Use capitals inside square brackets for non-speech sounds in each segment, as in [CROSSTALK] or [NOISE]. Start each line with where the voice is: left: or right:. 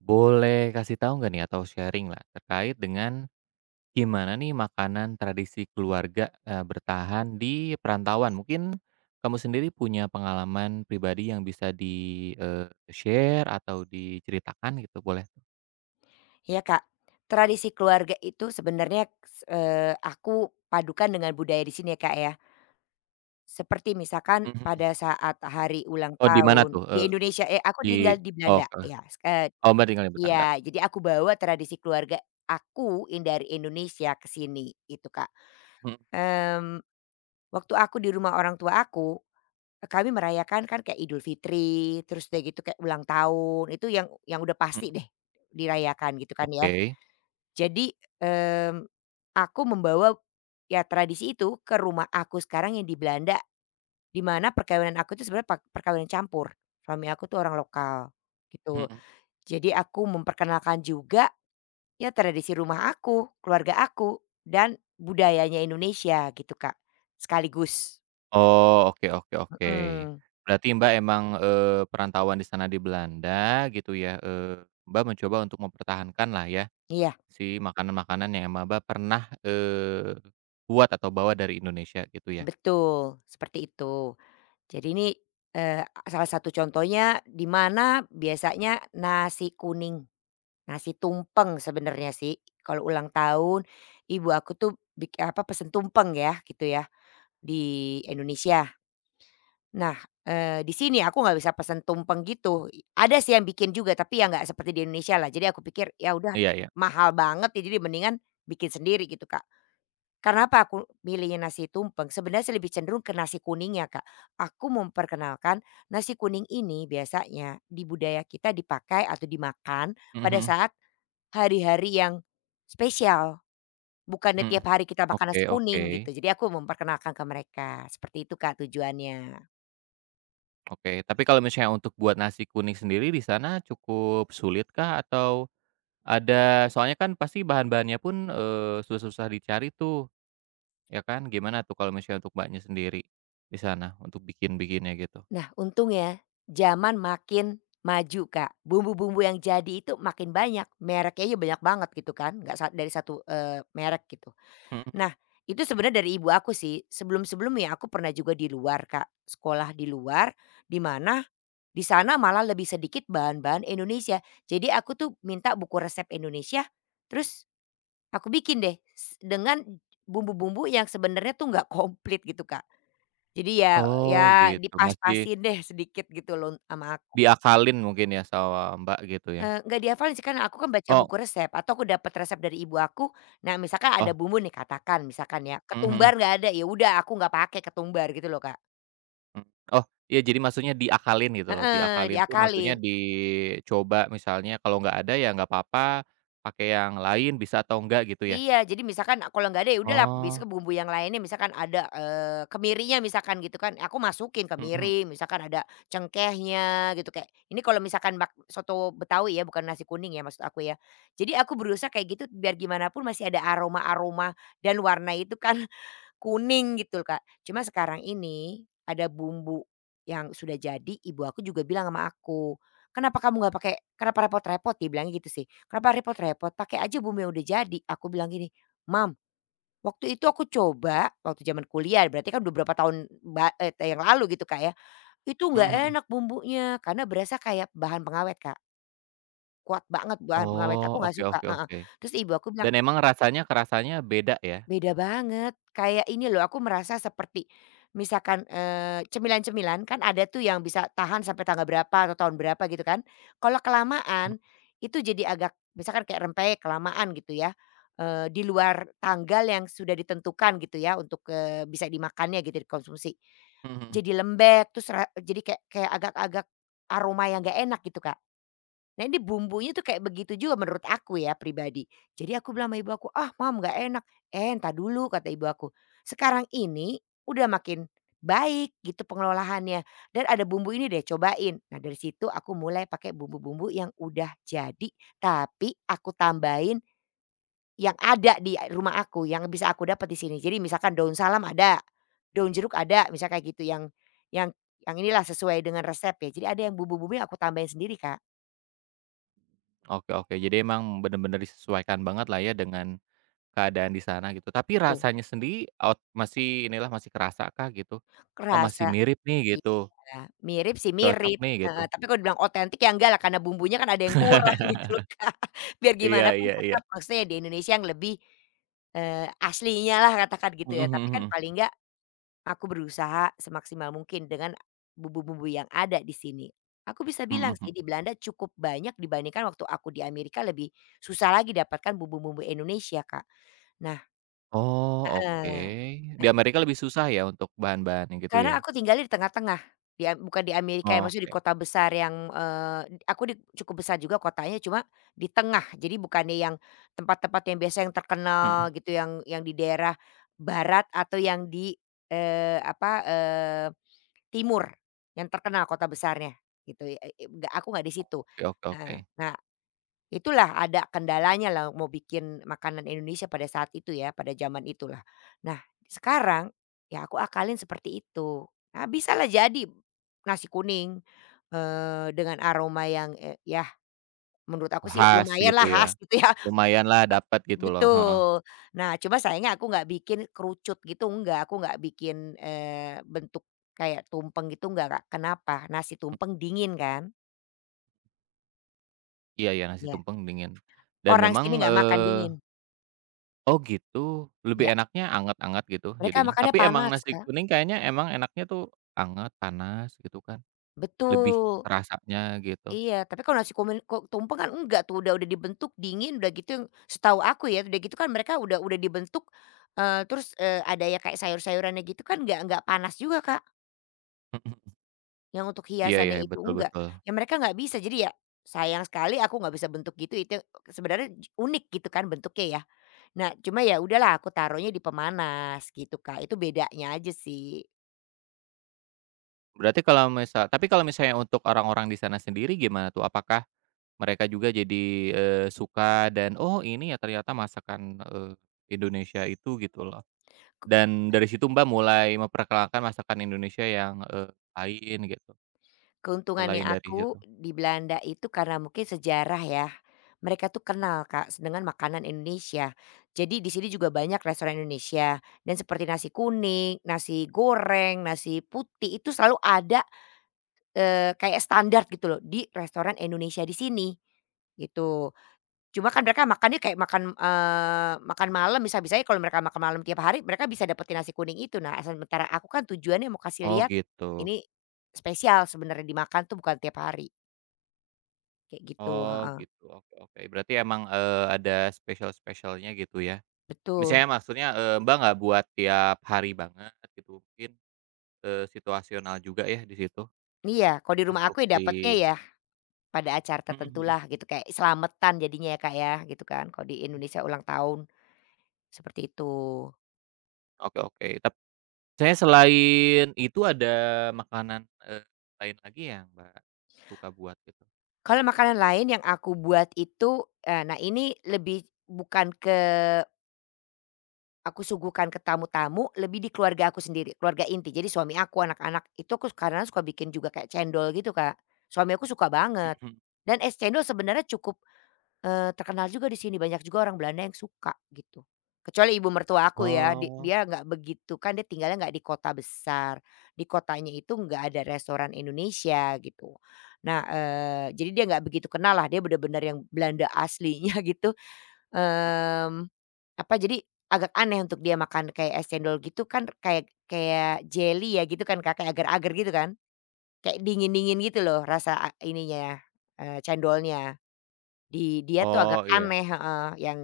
right: Boleh kasih tahu nggak nih atau sharing-lah terkait dengan gimana nih makanan tradisi keluarga, bertahan di perantauan? Mungkin kamu sendiri punya pengalaman pribadi yang bisa di, eee, share atau diceritakan gitu boleh?
left: Iya Kak, tradisi keluarga itu sebenarnya, aku padukan dengan budaya di sini ya Kak ya. Seperti misalkan
right: Mhm.
left: pada saat hari ulang
right: Oh di mana
left: tahun
right: tuh?
left: di Indonesia eh, aku
right: Di
left: tinggal di
right: oh
left: Belanda
right: ke
left: ya,
right: oh Mbak tinggal di Belanda.
left: iya jadi aku bawa tradisi keluarga aku in dari Indonesia ke sini itu Kak.
right: Mhm
left: Mmm, waktu aku di rumah orang tua aku, kami merayakan kan kayak Idul Fitri terus udah gitu kayak ulang tahun itu yang udah pasti
right: mhm.
left: deh dirayakan gitu kan ya.
right: Oke.
left: Jadi, mmm, aku membawa ya tradisi itu ke rumah aku sekarang yang di Belanda, di mana perkawinan aku itu sebenarnya pak perkawinan campur, suami aku tuh orang lokal gitu.
right: Mhm.
left: Jadi aku memperkenalkan juga ya tradisi rumah aku, keluarga aku, dan budayanya Indonesia gitu, Kak, sekaligus.
right: Oh, oke oke oke.
left: Mhm,
right: Berarti Mbak emang, perantauan di sana di Belanda gitu ya, Mbak mencoba untuk mempertahankan lah ya?
left: iya
right: Si makanan-makanan yang emang Mbak pernah, buat atau bawa dari Indonesia gitu ya?
left: betul, seperti itu. Jadi ini, eee, salah satu contohnya di mana biasanya nasi kuning. Nasi tumpeng sebenarnya sih, kalau ulang tahun ibu aku tuh bik apa, pesen tumpeng ya gitu ya, di Indonesia. Nah, di sini aku nggak bisa pesen tumpeng gitu, i ada sih yang bikin juga tapi ya nggak seperti di Indonesia lah. Jadi aku pikir ya udah
right: Iya iya.
left: mahal banget ya jadi mendingan bikin sendiri gitu, Kak. Karena apa aku milihnya nasi tumpeng, sebenarnya sih lebih cenderung ke nasi kuningnya, Kak. Aku memperkenalkan nasi kuning ini biasanya di budaya kita dipakai atau dimakan
right: Mhm
left: pada
right: mhm
left: saat hari-hari yang spesial, bukannya
right: mhm mhm.
left: tiap hari kita makan
right: Oke
left: nasi
right: oke
left: kuning gitu. Jadi aku memperkenalkan ke mereka, seperti itu Kak tujuannya.
right: oke. Tapi kalau misalnya untuk buat nasi kuning sendiri di sana cukup sulitkah atau ada soalnya kan pasti bahan-bahannya pun, susah-susah dicari tuh, ya kan? Gimana tuh kalau misalnya untuk Mbaknya sendiri di sana untuk bikin-bikinnya gitu?
left: Nah untung ya, zaman makin maju Kak, bumbu-bumbu yang jadi itu makin banyak, mereknya aja banyak banget gitu kan, nggak sa dari satu, merek gitu.
right: Mhm.
left: Nah, itu sebenarnya dari ibu aku sih, sebelum-sebelumnya aku pernah juga di luar Kak, sekolah di luar, di mana di sana malah lebih sedikit bahan-bahan Indonesia. Jadi aku tuh minta buku resep Indonesia, terus aku bikin deh s dengan bumbu-bumbu yang sebenarnya tuh nggak komplit gitu, Kak. Jadi ya
right: Oh
left: ya
right: gitu, masih
left: dipas-pasin deh sedikit gitu loh sama aku.
right: diakalin mungkin ya sama Mbak gitu ya?
left: Nggak dihafalin sih karena aku kan baca
right: Oh
left: buku resep atau aku dapat resep dari ibu aku. Nah misalkan ada
right: oh,
left: bumbu nih katakan misalkan ya,
right: mhm mhm.
left: ketumbar nggak ada, ya udah aku nggak pakai ketumbar gitu loh, Kak.
right: Mmm, oh, iya jadi maksudnya diakalin gitu loh,
left: Heeh,
right: diakalin tuh maksudnya
left: diakalin.
right: dicoba misalnya kalau nggak ada ya nggak apa-apa, pakai yang lain bisa atau enggak gitu ya?
left: Iya, jadi misalkan kalau nggak ada, ya udahlah
right: Oh,
left: besok bumbu yang lainnya misalkan ada, kemirinya misalkan gitu kan, aku masukin
right: mhm mhm,
left: kemiri, misalkan ada cengkehnya gitu kayak ini kalau misalkan bak soto Betawi ya, bukan nasi kuning ya maksud aku ya. Jadi aku berusaha kayak gitu biar gimana pun masih ada aroma-aroma dan warna itu kan. Kuning gitu Kak. Cuma sekarang ini ada bumbu yang sudah jadi, ibu aku juga bilang sama aku, "Kenapa kamu nggak pakai kenapa repot-repot?" Dia bilangnya gitu sih, "Kenapa repot-repot, pakai aja bumbu yang udah jadi." Aku bilang gini, "Mam, waktu itu aku coba waktu zaman kuliah berarti kan udah berapa tahun yang lalu gitu Kak ya, itu
right: mhm
left: nggak
right: mhm.
left: enak bumbunya karena berasa kayak bahan pengawet Kak, kuat banget bahan pengawet,
right: Oh,
left: aku nggak
right: oke
left: suka."
right: oke
left: Heeh.
right: oke.
left: Terus ibu aku bilang
right: Dan emang rasanya kerasanya beda ya?
left: beda banget, kayak ini loh aku merasa seperti misalkan, cemilan-cemilan kan ada tuh yang bisa tahan sampai tanggal berapa atau tahun berapa gitu kan. Kalau
right: Mmm,
left: kelamaan itu jadi agak misalkan kayak rempeyek kelamaan gitu ya, di luar tanggal yang sudah ditentukan gitu ya untuk, bisa dimakannya gitu dikonsumsi.
right: mhm mhm.
left: Jadi lembek terus ra jadi kayak kayak agak-agak aroma yang nggak enak gitu, Kak. Nah ini bumbunya tuh kayak begitu juga menurut aku ya pribadi. Jadi aku bilang sama ibu aku, "Ah mam nggak enak." "Eh entar dulu," kata ibu aku. "Sekarang ini udah makin baik gitu pengelolaannya dan ada bumbu ini deh cobain." Nah dari situ aku mulai pakai bumbu-bumbu yang udah jadi tapi aku tambahin yang ada di rumah aku yang bisa aku dapat di sini. Jadi misalkan daun salam ada, daun jeruk ada, misal kayak gitu yang yang yang inilah sesuai dengan resep ya. Jadi ada yang bumbu bumbu yang aku tambahin sendiri Kak,
right: Oke oke, jadi emang bener-bener disesuaikan banget lah ya dengan keadaan di sana gitu. Tapi
left: gitu.
right: rasanya sendiri ot masih inilah, masih kerasa kah gitu? Oh
left: Kerasa.
right: masih mirip nih gitu,
left: Iya, mirip sih
right: cocok
left: mirip,
right: nih gitu?
left: heeh, tapi kalau dibilang otentik ya enggak lah karena bumbunya kan ada yang kurang [LAUGHS] gitu loh, Kak. Biar
right: Iya
left: gimana pun
right: iya iya.
left: tetap maksudnya di Indonesia yang lebih, aslinya lah katakan gitu
right: Mhm
left: ya, tapi
right: mhm
left: kan
right: mhm.
left: paling enggak aku berusaha semaksimal mungkin dengan bumbu-bumbu yang ada di sini. Aku bisa bilang
right: Mhm
left: sih
right: mhm.
left: di Belanda cukup banyak dibandingkan waktu aku di Amerika lebih susah lagi dapatkan bumbu-bumbu Indonesia, Kak. Nah
right: Oh, oke.
left: heeh.
right: Di
left: Nah
right: Amerika lebih susah ya untuk bahan-bahannya gitu
left: karena
right: ya?
left: aku tinggalnya di tengah-tengah, di a bukan di Amerika ya, maksudnya di
right: Oke.
left: kota besar yang, aku di cukup besar juga kotanya, cuma di tengah. Jadi bukannya yang tempat-tempat yang biasa yang
right: Mhm.
left: terkenal gitu, yang di daerah barat atau yang di, apa, timur yang terkenal kota besarnya gitu, e e nggak aku nggak di situ.
right: Oke oke oke.
left: Heeh, nah itulah ada kendalanya lah mau bikin makanan Indonesia pada saat itu ya, pada zaman itulah. Nah sekarang, ya aku akalin seperti itu. Nah bisalah jadi nasi kuning, dengan aroma yang, yah menurut aku sih
right: Khas
left: lumayan
right: gitu
left: lah khas
right: ya.
left: gitu ya [LAUGHS]
right: Lumayanlah dapat gitu loh, heeh.
left: betul. Nah cuma sayangnya aku nggak bikin kerucut gitu enggak, aku nggak bikin, bentuk kayak tumpeng gitu enggak Kak, kenapa? Nasi tumpeng dingin kan,
right: Iya iya, nasi
left: ya.
right: tumpeng dingin. Dan
left: Orang
right: memang,
left: sini nggak makan dingin,
right: oh gitu, lebih
left: ya.
right: enaknya anget-anget gitu
left: Mereka
right: jadinya?
left: makannya
right: Tapi emang
left: panas
right: nasi
left: Kak.
right: kuning kayaknya emang enaknya tuh anget, panas gitu kan, lebih
left: Betul,
right: terasanya gitu.
left: iya. Tapi kalau nasi kumin ko tumpeng kan enggak tuh, udah dibentuk dingin, udah gitu yang setahu aku ya, udah gitu kan mereka udah dibentuk, terus, ada ya kayak sayur-sayurannya gitu kan enggak panas juga, Kak,
right: [LAUGHS] Mhm.
left: yang untuk
right: Iya iya,
left: hiasannya itu
right: betul
left: enggak.
right: betul.
left: Ya mereka nggak bisa, jadi ya sayang sekali aku nggak bisa bentuk gitu, itu sebenarnya j- unik gitu kan bentuknya ya. Nah, cuma ya udahlah aku taruhnya di pemanas gitu, Kak, itu bedanya aja sih.
right: Berarti kalau misal tapi kalau misalnya untuk orang-orang di sana sendiri gimana tuh? Apakah mereka juga jadi, suka dan, "Oh ini ya ternyata masakan, Indonesia itu," gitu loh. Dan dari situ Mbak mulai memperkenalkan masakan Indonesia yang, lain gitu,
left: Keuntungannya
right: selain dari situ?
left: aku di Belanda itu karena mungkin sejarah ya, mereka tuh kenal Kak s dengan makanan Indonesia. Jadi di sini juga banyak restoran Indonesia dan seperti nasi kuning, nasi goreng, nasi putih itu selalu ada, kayak standar gitu loh di restoran Indonesia di sini, gitu. Cuma kan mereka makannya kayak makan, makan malam, bisa-bisanya kalau mereka makan malam tiap hari, mereka bisa dapetin nasi kuning itu. Nah, sementara aku kan tujuannya mau kasih
right: Oh
left: lihat,
right: gitu.
left: ini spesial sebenarnya dimakan tuh bukan tiap hari, kayak gitu,
right: Oh
left: heeh,
right: gitu, oke oke. Berarti emang, ada spesial-spesialnya gitu ya?
left: betul.
right: Misalnya maksudnya, Mbak nggak buat tiap hari banget gitu, mungkin, situasional juga ya di situ
left: Iya, kalau di rumah
right: untuk
left: aku ya dapatnya
right: si
left: ya pada acara
right: mhm mhm.
left: tertentulah gitu, kayak selamatan jadinya ya, Kak, ya, gitu kan, kalau di Indonesia ulang tahun, seperti itu.
right: Oke oke. Tap saya selain itu ada makanan, lain lagi ya Mbak suka buat gitu?
left: Kalau makanan lain yang aku buat itu, nah ini lebih bukan ke aku suguhkan ke tamu-tamu lebih di keluarga aku sendiri, keluarga inti. Jadi suami aku, anak-anak, itu aku kadang suka bikin juga kayak cendol gitu, Kak. Suami aku suka banget.
right: Mhm.
left: Dan es cendol sebenarnya cukup, terkenal juga di sini, banyak juga orang Belanda yang suka gitu. Kecuali ibu mertua aku ya, di
right: Oh.
left: dia nggak begitu, kan dia tinggalnya nggak di kota besar, di kotanya itu nggak ada restoran Indonesia gitu. Nah, jadi dia nggak begitu kenal lah, dia bener-bener yang Belanda aslinya [LAUGHS] gitu.
right: Mhm.
left: Mmm, apa, jadi agak aneh untuk dia makan kayak es cendol gitu kan kayak kayak jeli ya gitu kan, Kak, kayak agar-agar gitu kan. Kayak dingin-dingin gitu loh rasa a ininya, cendolnya. Di dia tuh agak
right: Oh iya.
left: aneh heeh, yang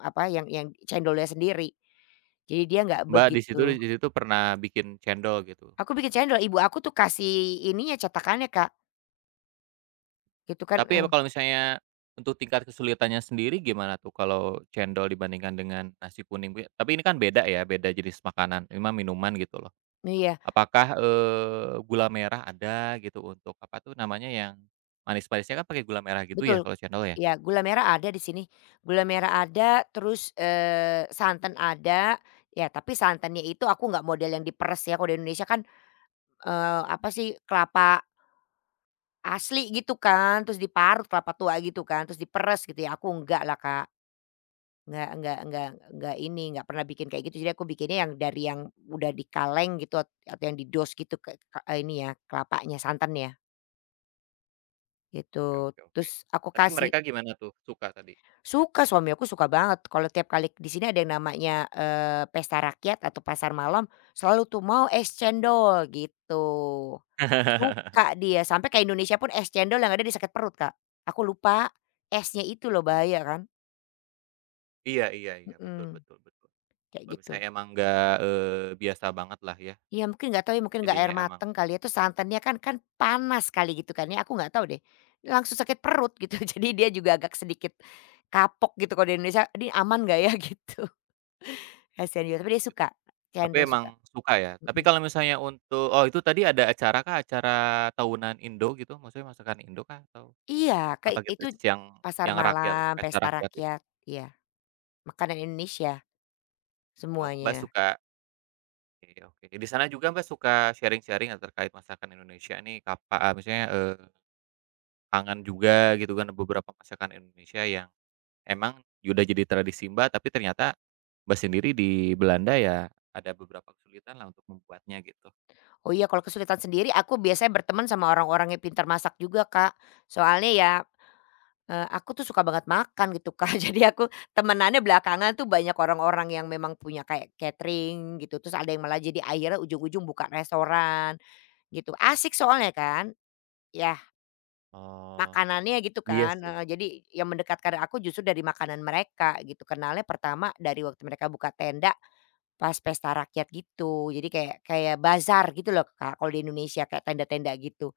left: apa, yang cendolnya sendiri. Jadi dia nggak
right: Mbak
left: begitu,
right: di situ pernah bikin cendol gitu.
left: "Aku bikin cendol." Ibu aku tuh kasih ininya cetakannya, Kak, gitu kan,
right: Tapi emang kalau misalnya untuk tingkat kesulitannya sendiri gimana tuh kalau cendol dibandingkan dengan nasi kuning? Be tapi ini kan beda ya, beda jenis makanan, ini mah minuman gitu loh.
left: iya.
right: Apakah, gula merah ada gitu untuk apa tuh namanya yang manis-manisnya kan pakai gula merah gitu ya
left: Betul.
right: kalau cendol ya?
left: Ya gula merah ada di sini. Gula merah ada, terus, santan ada, ya tapi santannya itu aku nggak model yang diperes ya, kalau di Indonesia kan, apa sih, kelapa asli gitu kan, terus diparut kelapa tua gitu kan, terus diperes gitu ya, aku nggak lah, Kak. nggak nggak nggak nggak ini, nggak pernah bikin kayak gitu, jadi aku bikinnya yang dari yang udah dikaleng gitu, at atau yang di dos gitu, ke ka ini ya, kelapanya, santannya,
right: Oke
left: gitu.
right: oke oke.
left: Terus aku
right: Tapi
left: kasih
right: mereka gimana tuh? Suka tadi?
left: suka, suami aku suka banget kalau tiap kali di sini ada yang namanya, pesta rakyat atau pasar malam selalu tuh, "Mau es cendol," gitu.
right: [LAUGHS]
left: Suka dia, sampai ke Indonesia pun es cendol yang ada dia sakit perut, Kak. Aku lupa esnya itu loh bahaya kan,
right: Iya iya iya, betul
left: mhm,
right: betul betul.
left: kayak
right: Kalau
left: gitu.
right: misalnya emang nggak, biasa banget lah ya,
left: Ya mungkin nggak tahu ya, mungkin nggak air
right: jadinya emang
left: mateng kali ya, terus santannya kan kan panas kali gitu kan ya, aku nggak tahu deh. Langsung sakit perut gitu, [LAUGHS] jadi dia juga agak sedikit kapok gitu kalau di Indonesia, "Ini aman nggak ya?" [LAUGHS] Gitu. Kasihan juga, tapi dia
right: gitu.
left: suka,
right: Tapi
left: cendol
right: emang
left: suka,
right: suka ya? Tapi
left: mhm.
right: kalau misalnya untuk oh itu tadi ada acara kah? Acara tahunan Indo gitu? Maksudnya masakan Indo kah? Atau
left: Iya,
right: apa
left: kayak
right: gitu
left: itu
right: yang
left: pasar
right: yang rakyat itu,
left: malam,
right: pesta
left: pesta
right: rakyat itu?
left: rakyat, iya, makanan Indonesia
right: Oh Mbak
left: semuanya.
right: suka oke oke. Di sana juga Mbak suka sharing-sharing nggak terkait masakan Indonesia nih kapa misalnya, kangen juga gitu kan beberapa masakan Indonesia yang emang ya udah jadi tradisi Mbak, tapi ternyata Mbak sendiri di Belanda ya ada beberapa kesulitan lah untuk membuatnya gitu.
left: Oh iya, kalau kesulitan sendiri aku biasanya berteman sama orang-orang yang pintar masak juga, Kak. Soalnya ya, aku tuh suka banget makan gitu, Kak. [LAUGHS] Jadi aku temenannya belakangan tuh banyak orang-orang yang memang punya kayak catering gitu, terus ada yang malah jadi akhirnya ujung-ujung buka restoran gitu, asik soalnya kan. Ya
right: Oh,
left: makanannya gitu
right: iya
left: kan,
right: sih.
left: heeh, jadi yang mendekatkan aku justru dari makanan mereka gitu, kenalnya pertama dari waktu mereka buka tenda pas pesta rakyat gitu, jadi kayak kayak bazar gitu loh Kak, kalau di Indonesia kayak tenda-tenda gitu.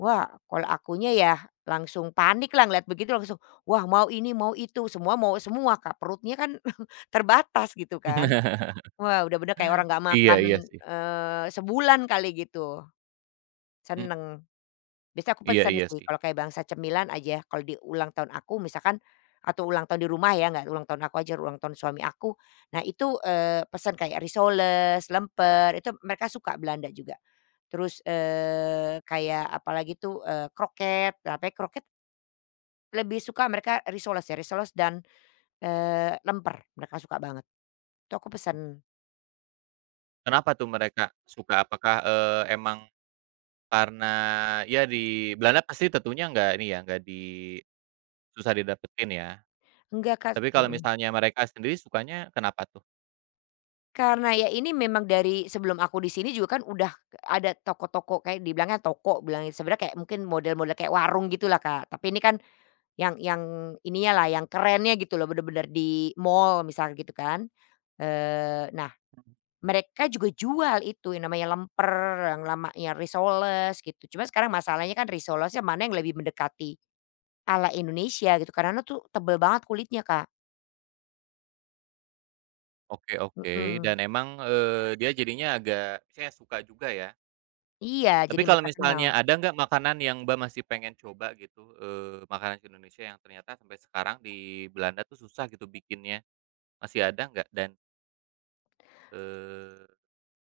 left: Wah kalau akunya ya langsung panik lah ngeliat begitu langsung, wah mau ini mau itu, semua mau semua Kak, perutnya kan [LAUGHS] terbatas gitu kan.
right: [LAUGHS]
left: Wah udah bener kayak orang nggak
right: Iya
left: makan,
right: iya sih.
left: sebulan kali gitu,
right: Mmm,
left: seneng. Biasanya aku
right: iya
left: pesen
right: iya
left: sih
right: sih.
left: kalau kayak bangsa cemilan aja, kalau di ulang tahun aku misalkan atau ulang tahun di rumah ya, nggak ulang tahun aku aja, ulang tahun suami aku. Nah itu, pesan kayak risoles, lemper, itu mereka suka Belanda juga. Terus, kayak apalagi tuh, kroket, tapi kroket lebih suka mereka risoles ya, risoles dan, lemper mereka suka banget. Itu aku pesen.
right: Kenapa tuh mereka suka? Apakah, emang karena ya di Belanda pasti tentunya nggak ini ya, nggak di susah didapetin ya.
left: Enggak Kak
right: Tapi kalau
left: mhm.
right: misalnya mereka sendiri sukanya kenapa tuh?
left: Karena ya ini memang dari sebelum aku di sini juga kan udah ada toko-toko kayak dibilangnya toko bilangnya sebenarnya kayak mungkin model-model kayak warung gitulah, Kak. Tapi ini kan yang ininya lah yang kerennya gitu loh bener-bener di mall misal gitu kan. Nah mereka juga jual itu yang namanya lemper, yang lamanya risoles gitu. Cuma sekarang masalahnya kan risolesnya mana yang lebih mendekati ala Indonesia gitu karena tuh tebel banget kulitnya, Kak.
right: Oke oke,
left: Mhm.
right: dan emang, dia jadinya agak saya suka juga ya?
left: Iya
right: Tapi
left: jadi
right: kalau
left: mereka kenal.
right: misalnya ada nggak makanan yang Mbak masih pengen coba gitu, makanan Indonesia yang ternyata sampai sekarang di Belanda tuh susah gitu bikinnya, masih ada nggak dan, eee,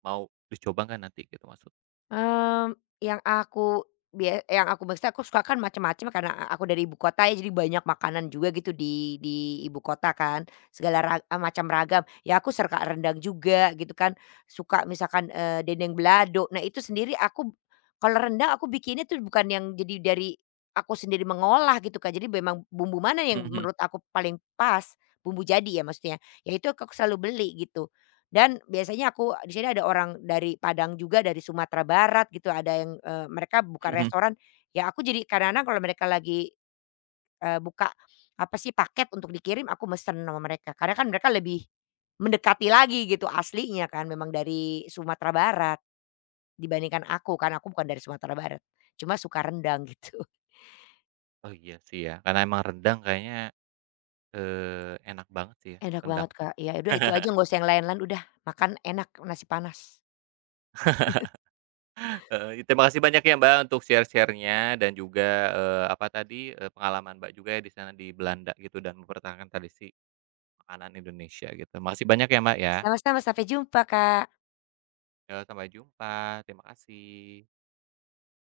right: mau dicoba nggak nanti gitu maksud
left: Mmm, yang aku bia yang aku maksudnya aku suka kan macam-macam karena a aku dari ibu kota ya, jadi banyak makanan juga gitu di ibu kota kan, segala macam ragam. Ya aku suka rendang juga gitu kan, suka misalkan, dendeng balado. Nah itu sendiri aku kalau rendang aku bikinnya tuh bukan yang jadi dari aku sendiri mengolah gitu Kak, jadi memang bumbu mana yang
right: mhm
left: menurut aku paling pas, bumbu jadi ya maksudnya, ya itu aku selalu beli gitu. Dan biasanya aku di sini ada orang dari Padang juga, dari Sumatera Barat gitu, ada yang, mereka buka
right: mhm.
left: restoran, ya aku jadi kadang-kadang kalau mereka lagi, buka apa sih, paket untuk dikirim, aku mesen sama mereka. Karena kan mereka lebih mendekati lagi gitu aslinya kan, memang dari Sumatera Barat dibandingkan aku, kan aku bukan dari Sumatera Barat, cuma suka rendang gitu. [LAUGHS]
right: Oh iya sih ya, karena emang rendang kayaknya, enak banget sih ya
left: Enak
right: rendang
left: banget,
right: tuh.
left: Kak, ya udah itu aja nggak
right: [LAUGHS]
left: usah yang lain-lain udah, makan enak nasi panas.
right: Heeh, terima kasih banyak ya Mbak untuk share-share-nya dan juga, apa tadi, pengalaman Mbak juga ya di sana di Belanda gitu dan mempertahankan tradisi makanan Indonesia gitu. Makasih banyak ya Mbak ya.
left: Sama-sama, sampai jumpa, Kak.
right: Ya, sampai jumpa. Terima kasih.